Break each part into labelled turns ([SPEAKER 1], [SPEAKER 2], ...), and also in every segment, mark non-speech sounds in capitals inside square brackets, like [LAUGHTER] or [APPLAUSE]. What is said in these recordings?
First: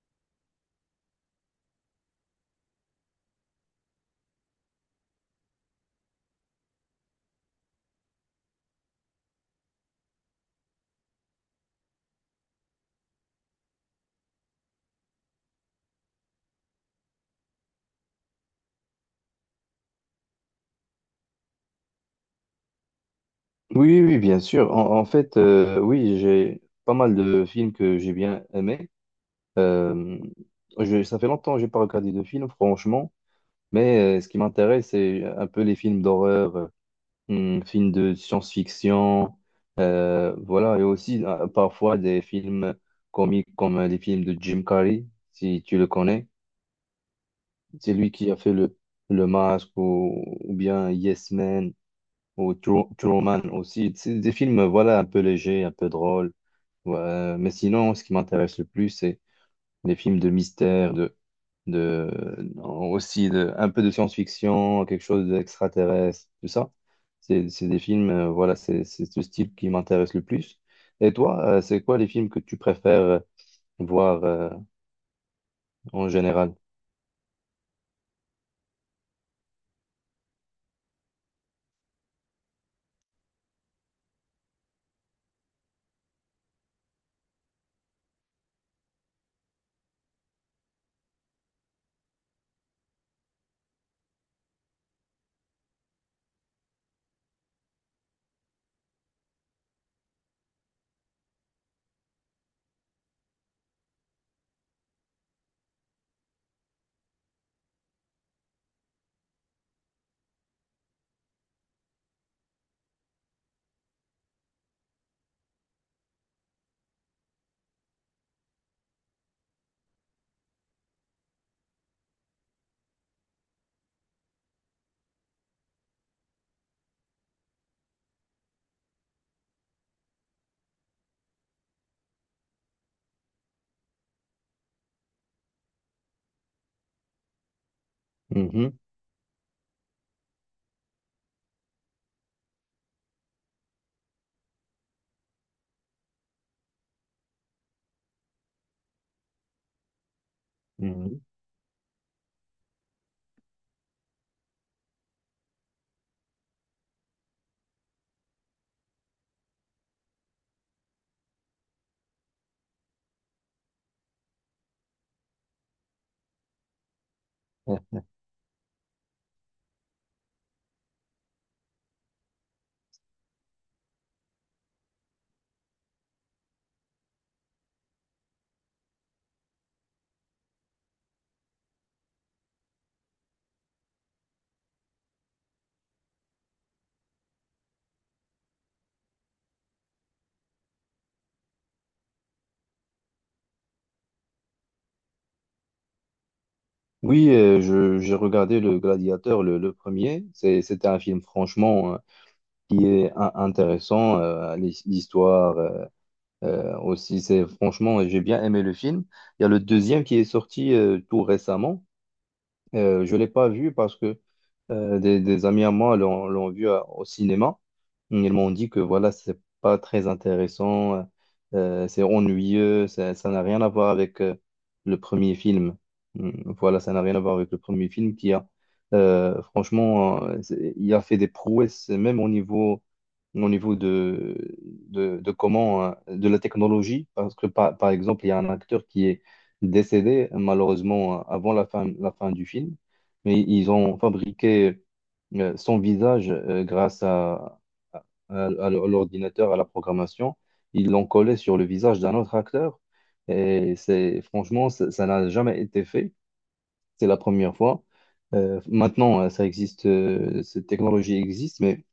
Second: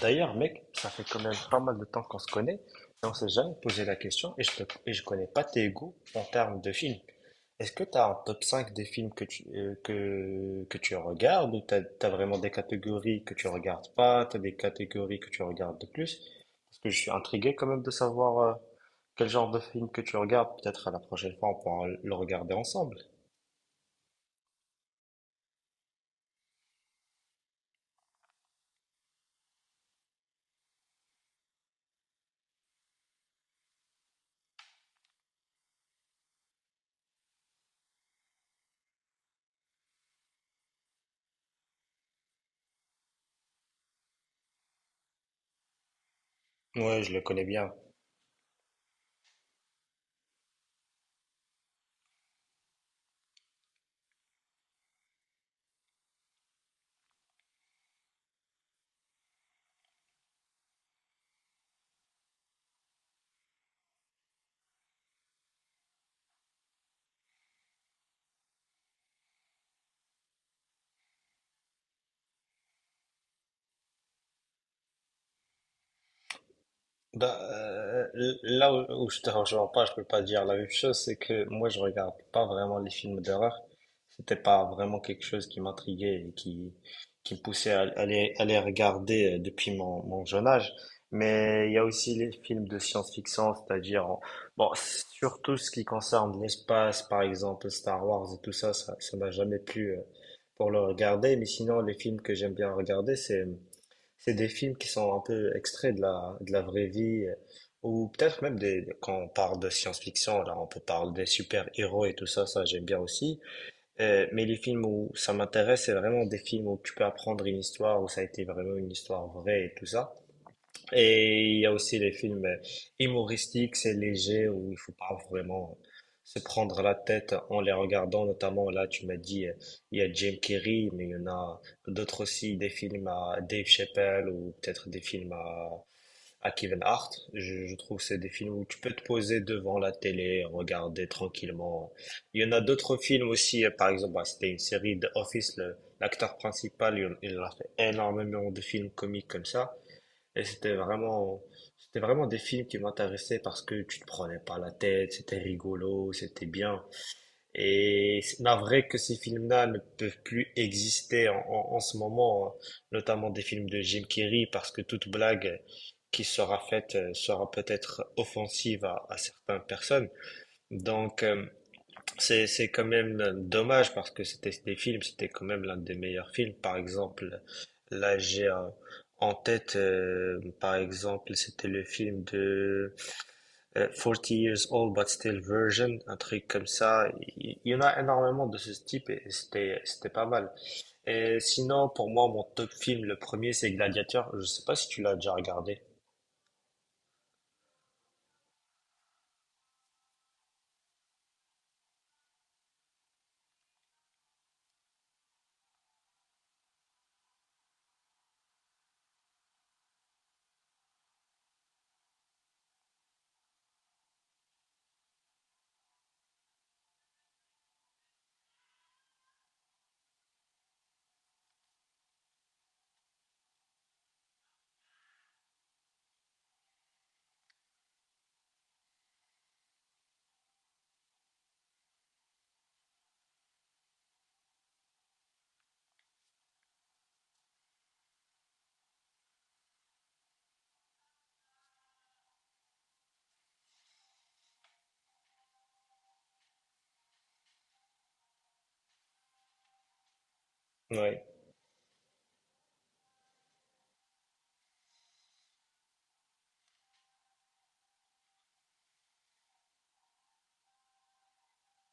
[SPEAKER 1] D'ailleurs mec, ça fait quand même pas mal de temps qu'on se connaît et on s'est jamais posé la question et je connais pas tes goûts en termes de films. Est-ce que tu as un top 5 des films que tu, que tu regardes ou tu as, vraiment des catégories que tu regardes pas, tu as des catégories que tu regardes de plus? Parce que je suis intrigué quand même de savoir quel genre de film que tu regardes. Peut-être à la prochaine fois on pourra le regarder ensemble.
[SPEAKER 2] Oui, oui, oui, bien sûr. En fait, oui, j'ai pas mal de films que j'ai bien aimés. Euh, Ça fait longtemps que j'ai pas regardé de films, franchement. Mais ce qui m'intéresse, c'est un peu les films d'horreur, films de science-fiction, voilà, et aussi parfois des films comiques comme les films de Jim Carrey, si tu le connais.
[SPEAKER 1] Ouais, je le connais bien.
[SPEAKER 2] C'est lui qui a fait le Masque ou bien Yes Man ou Truman aussi. C'est des films, voilà, un peu légers, un peu drôles. Ouais, mais sinon, ce qui m'intéresse le plus, c'est les films de mystère, de, aussi de, un peu de science-fiction, quelque chose d'extraterrestre, tout ça. C'est des films, voilà, c'est ce style qui m'intéresse le plus. Et toi, c'est quoi les films que tu préfères voir en général?
[SPEAKER 1] Bah, euh, où je te rejoins pas, je peux pas dire la même chose, c'est que moi je regarde pas vraiment les films d'horreur. C'était pas vraiment quelque chose qui m'intriguait et qui me poussait à, à les regarder depuis mon jeune âge. Mais il y a aussi les films de science-fiction, bon surtout ce qui concerne l'espace, par exemple Star Wars et tout ça, ça m'a jamais plu pour le regarder. Mais sinon les films que j'aime bien regarder, c'est des films qui sont un peu extraits de de la vraie vie, ou peut-être même quand on parle de science-fiction, là, on peut parler des super-héros et tout ça, ça j'aime bien aussi. Mais les films où ça m'intéresse, c'est vraiment des films où tu peux apprendre une histoire, où ça a été vraiment une histoire vraie et tout ça. Et il y a aussi les films humoristiques, c'est léger, où il faut pas vraiment se prendre la tête en les regardant. Notamment, là, tu m'as dit, il y a Jim Carrey, mais il y en a d'autres aussi, des films à Dave Chappelle ou peut-être des films à Kevin Hart. Je trouve que c'est des films où
[SPEAKER 2] Mhm,
[SPEAKER 1] tu peux te poser devant la télé, regarder tranquillement. Il y en a d'autres films aussi, par exemple, bah, c'était une série de Office, l'acteur principal, il a fait énormément de films comiques comme ça. Et c'était
[SPEAKER 2] mhm.
[SPEAKER 1] vraiment, c'était vraiment des films qui m'intéressaient parce que tu te prenais pas la tête, c'était rigolo, c'était bien. Et c'est navré que ces films-là ne peuvent plus exister en ce moment, hein. Notamment des films de Jim Carrey, parce que toute blague qui sera faite sera
[SPEAKER 2] Ouais.
[SPEAKER 1] peut-être offensive à certaines personnes. Donc, euh, c'est quand même dommage parce que c'était des films, c'était quand même l'un des meilleurs films. Par exemple, là j'ai un- en tête, par exemple, c'était le film de 40 Years Old But Still Virgin, un truc comme ça. Il y en a énormément de ce type et c'était pas mal. Et sinon, pour moi, mon top film, le premier, c'est Gladiator. Je sais pas si tu l'as déjà regardé.
[SPEAKER 2] Oui, j'ai regardé Le Gladiateur, le premier. C'était un film franchement qui est intéressant. L'histoire, aussi, c'est franchement, j'ai bien aimé le film. Il y a le deuxième qui est sorti tout récemment. Je ne l'ai pas vu parce que des amis à moi l'ont vu au cinéma. Ils m'ont dit que voilà, c'est pas très intéressant, c'est ennuyeux, ça n'a rien à voir avec le premier film. Mm, voilà, ça n'a rien à voir avec le premier film qui, il a fait des prouesses, même au niveau de comment, de la technologie, parce que par exemple, il y a un acteur qui est décédé malheureusement avant la fin du film, mais ils ont fabriqué son visage grâce à l'ordinateur, à la programmation. Ils l'ont
[SPEAKER 1] Ouais.
[SPEAKER 2] collé sur le visage d'un autre acteur et c'est franchement, ça n'a jamais été fait. C'est la première fois. Maintenant, ça existe, cette technologie existe, mais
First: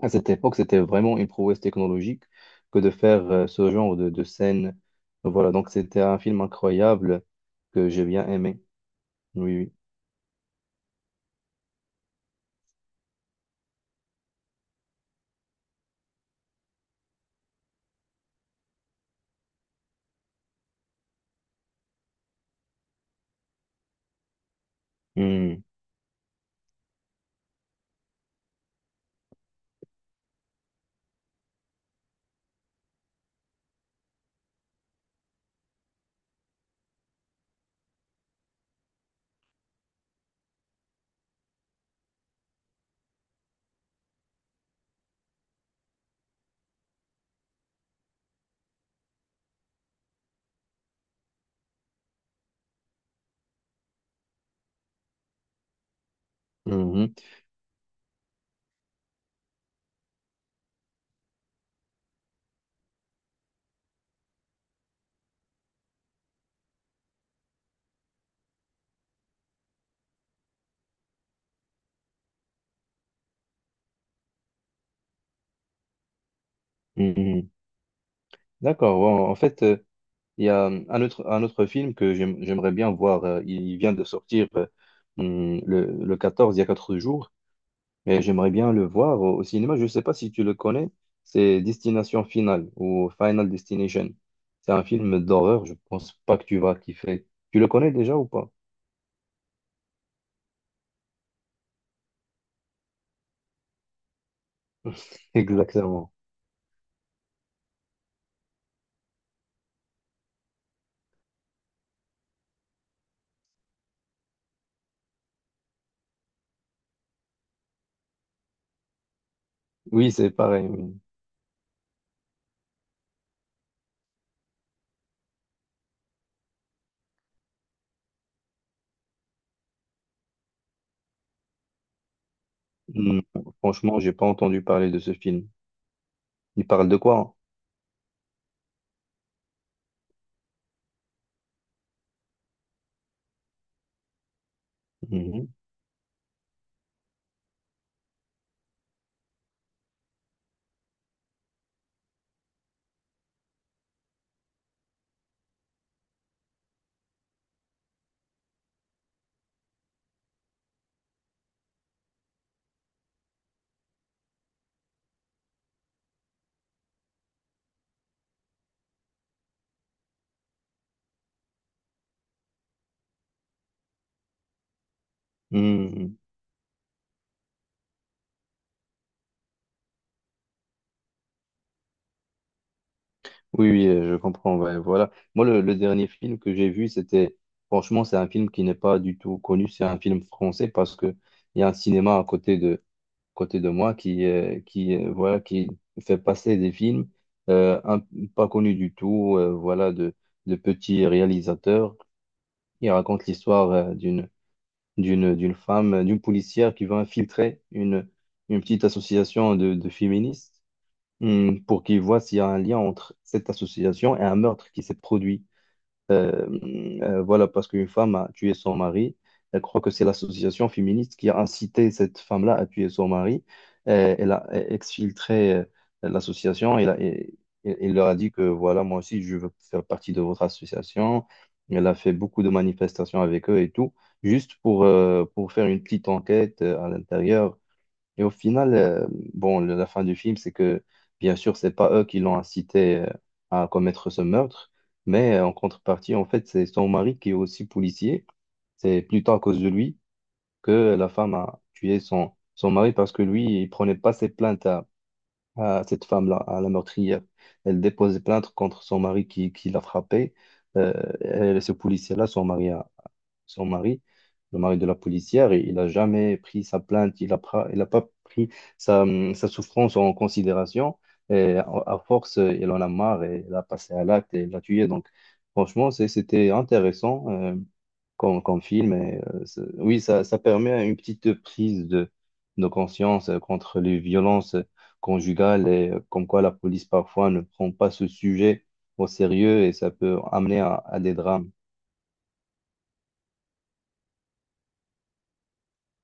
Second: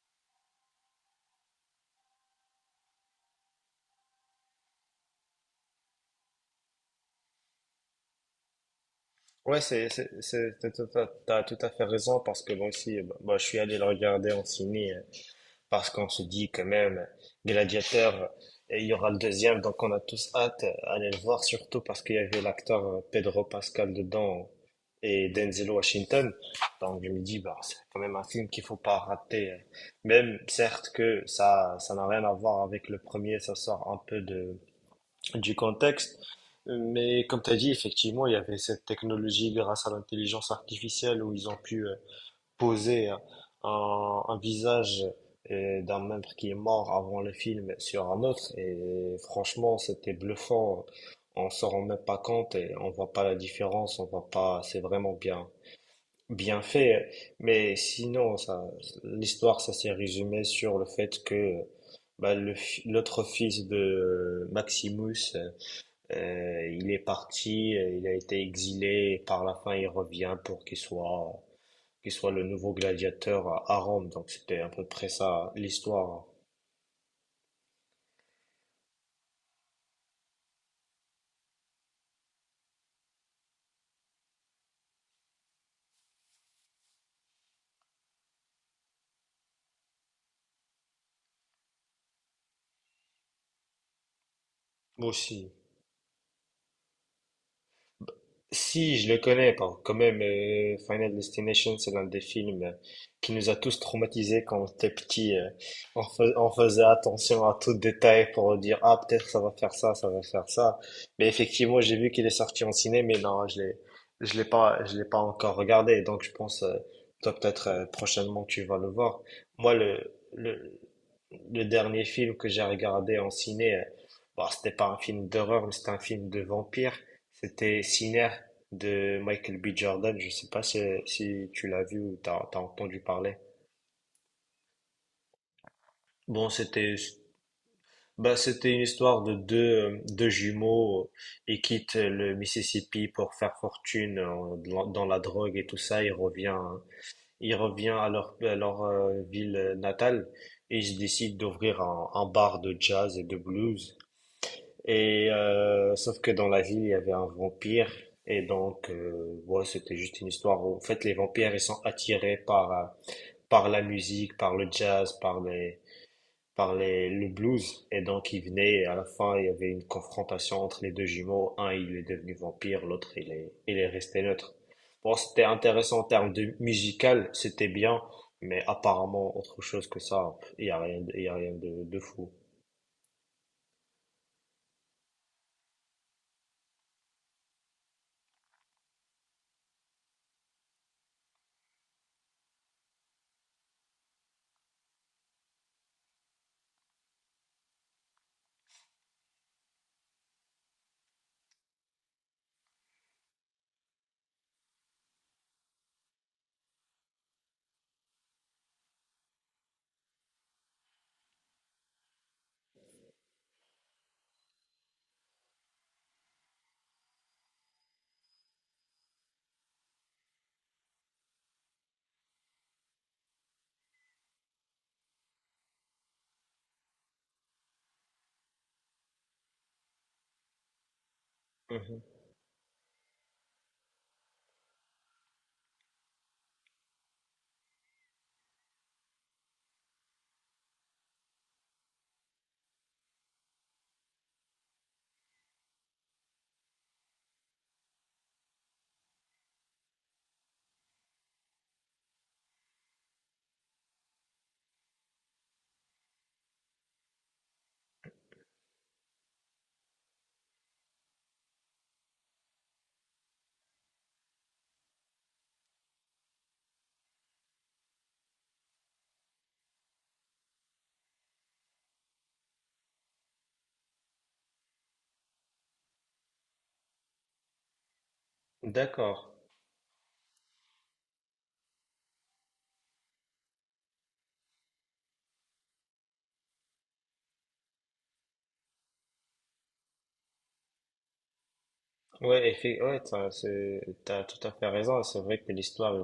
[SPEAKER 2] à cette époque, c'était vraiment une prouesse technologique que de faire ce genre de scène. Voilà, donc c'était un film incroyable que j'ai bien aimé. Oui,
[SPEAKER 1] T'as tout à fait raison parce que moi aussi, je suis allé le regarder en ciné. Parce qu'on se dit quand même Gladiateur et il y aura le deuxième donc on a tous hâte d'aller le voir surtout parce qu'il y avait l'acteur Pedro Pascal dedans et
[SPEAKER 2] oui.
[SPEAKER 1] Denzel Washington, donc je me dis bah c'est quand même un film qu'il faut pas rater, même certes que ça n'a rien à voir avec le premier, ça sort un peu de du contexte, mais comme tu as dit effectivement il y avait cette technologie grâce à l'intelligence artificielle où ils ont pu poser un visage d'un membre qui est mort avant le film sur un autre. Et franchement, c'était bluffant. On s'en rend même pas compte et on voit pas la différence. On voit pas. C'est vraiment bien, bien
[SPEAKER 2] Mm,
[SPEAKER 1] fait.
[SPEAKER 2] mhm,
[SPEAKER 1] Mais sinon, ça, l'histoire, ça s'est résumé sur le fait que bah, l'autre fils de Maximus, il est parti, il a été exilé. Et par la fin, il revient pour qu'il soit qui soit le nouveau gladiateur à Rome, donc c'était à peu près ça l'histoire
[SPEAKER 2] mhm. D'accord. Bon, en fait, il y a un autre film que j'aimerais bien voir. Euh, il vient de sortir le 14 il y a 4 jours. Mais j'aimerais bien le voir au, au cinéma. Je ne sais pas si tu le connais. C'est Destination Finale ou Final Destination. C'est un film
[SPEAKER 1] aussi.
[SPEAKER 2] d'horreur. Je pense pas que tu vas kiffer. Tu le connais déjà ou pas?
[SPEAKER 1] Si, je le connais, bon, quand même, Final Destination, c'est l'un des films qui nous a tous traumatisés quand on était
[SPEAKER 2] [LAUGHS]
[SPEAKER 1] petit.
[SPEAKER 2] Exactement.
[SPEAKER 1] On faisait attention à tout détail pour dire, ah, peut-être ça va faire ça, ça va faire ça. Mais effectivement, j'ai vu qu'il est sorti en ciné, mais non, je l'ai pas encore regardé. Donc, je pense, toi, peut-être, prochainement, tu vas le voir. Moi,
[SPEAKER 2] Oui, c'est pareil. Oui.
[SPEAKER 1] le dernier film que j'ai regardé en ciné, bon, c'était pas un film d'horreur, mais c'était un film de vampire. C'était Sinner de Michael B. Jordan. Je sais pas si, si tu l'as vu ou t'as entendu
[SPEAKER 2] Mm.
[SPEAKER 1] parler.
[SPEAKER 2] Franchement, j'ai pas entendu parler de ce film.
[SPEAKER 1] Bon,
[SPEAKER 2] Il parle
[SPEAKER 1] c'était,
[SPEAKER 2] de quoi?
[SPEAKER 1] bah, c'était une histoire de deux jumeaux et quittent le Mississippi pour faire fortune dans la
[SPEAKER 2] Mhm.
[SPEAKER 1] drogue et tout ça. Il revient à à leur ville natale et ils décident d'ouvrir un bar de jazz et de blues. Et sauf que dans la ville, il y avait un vampire. Et donc, ouais, c'était juste une histoire où, en fait, les vampires, ils sont attirés par la musique, par le jazz, le blues. Et donc, ils venaient, et à la fin, il y avait une confrontation entre les deux jumeaux. Un, il est devenu vampire, l'autre, il est resté neutre. Bon, c'était intéressant en
[SPEAKER 2] Mhm.
[SPEAKER 1] termes de musical, c'était bien, mais apparemment, autre chose que ça, il y a rien, il y a rien de, de fou.
[SPEAKER 2] Oui, oui, je comprends. Ouais, voilà. Moi, le dernier film que j'ai vu, c'était, franchement, c'est un film qui n'est pas du tout connu. C'est un film français parce que il y a un cinéma à côté côté de moi qui, voilà, qui fait passer des films euh, un- pas connus du tout, de petits réalisateurs. Il raconte l'histoire d'une femme, d'une policière qui veut infiltrer une petite association de féministes, pour qu'ils voient s'il y a un lien entre cette association et un meurtre qui s'est produit. Euh, voilà, parce qu'une femme a tué son mari. Elle croit que c'est l'association féministe qui a incité cette femme-là à tuer son mari. Elle a exfiltré l'association. Elle leur a dit que voilà, moi aussi, je veux faire partie de votre association. Elle a
[SPEAKER 1] Mhm.
[SPEAKER 2] fait beaucoup de manifestations avec eux et tout, juste pour faire une petite enquête à l'intérieur. Et au final, bon, la fin du film, c'est que, bien sûr, c'est pas eux qui l'ont incité à commettre ce meurtre, mais en contrepartie, en fait, c'est son mari qui est aussi policier. C'est plutôt à cause de lui que la femme a tué son, son mari parce que lui, il prenait pas ses plaintes à cette femme-là, à la meurtrière. Elle déposait plainte contre son mari qui l'a frappé. Euh, et ce policier-là, son mari, le mari de la policière, et il n'a jamais pris sa plainte, il a pas pris sa, sa souffrance en considération. Et à force, il en a marre et il a passé à l'acte et il l'a tué. Donc, franchement, c'était intéressant comme, comme film.
[SPEAKER 1] D'accord.
[SPEAKER 2] Et, oui, ça permet une petite prise de conscience contre les violences conjugales et comme quoi la police parfois ne prend pas ce sujet au sérieux et ça peut amener à des drames.
[SPEAKER 1] Ouais, t'as tout à fait raison. C'est vrai que l'histoire,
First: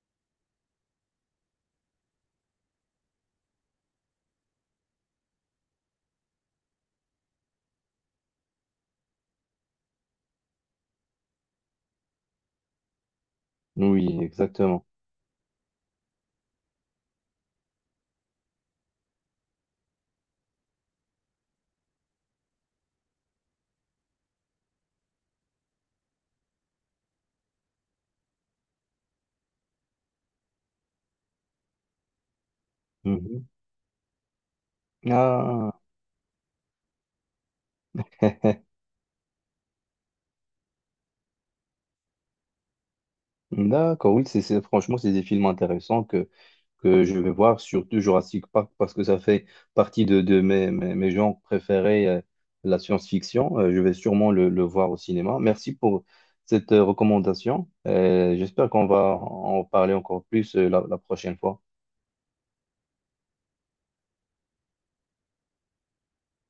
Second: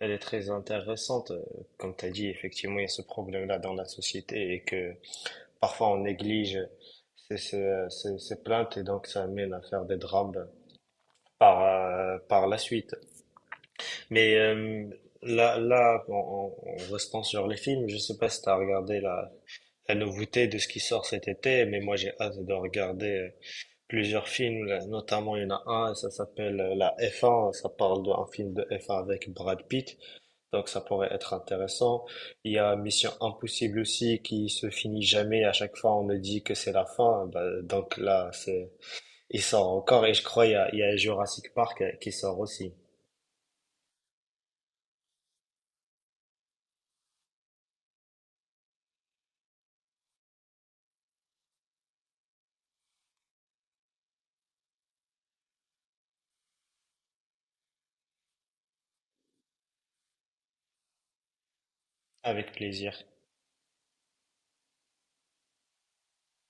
[SPEAKER 1] elle est très intéressante. Comme tu as dit, effectivement, il y a ce problème-là dans la société et que parfois on néglige ces plaintes et donc ça amène à faire des drames par, par la suite.
[SPEAKER 2] Oui,
[SPEAKER 1] Mais
[SPEAKER 2] exactement.
[SPEAKER 1] euh, en restant sur les films, je sais pas si tu as regardé la nouveauté de ce qui sort cet été, mais moi j'ai hâte de regarder plusieurs films, là, notamment il y en a un, ça s'appelle La F1, ça parle d'un film de F1 avec Brad Pitt. Donc ça pourrait être intéressant. Il y a Mission
[SPEAKER 2] Mhm.
[SPEAKER 1] Impossible aussi qui se finit jamais. À
[SPEAKER 2] Ah,
[SPEAKER 1] chaque fois, on me dit que c'est la fin. Bah, donc là,
[SPEAKER 2] [LAUGHS]
[SPEAKER 1] c'est il sort encore et je crois il y a Jurassic Park qui sort aussi.
[SPEAKER 2] d'accord, oui, c'est- franchement, c'est des films intéressants que je vais voir, surtout Jurassic Park, parce que ça fait partie de mes genres préférés, la science-fiction. Je vais sûrement le voir au cinéma. Merci pour cette recommandation. J'espère qu'on va en parler encore plus, la prochaine fois.
[SPEAKER 1] Avec plaisir.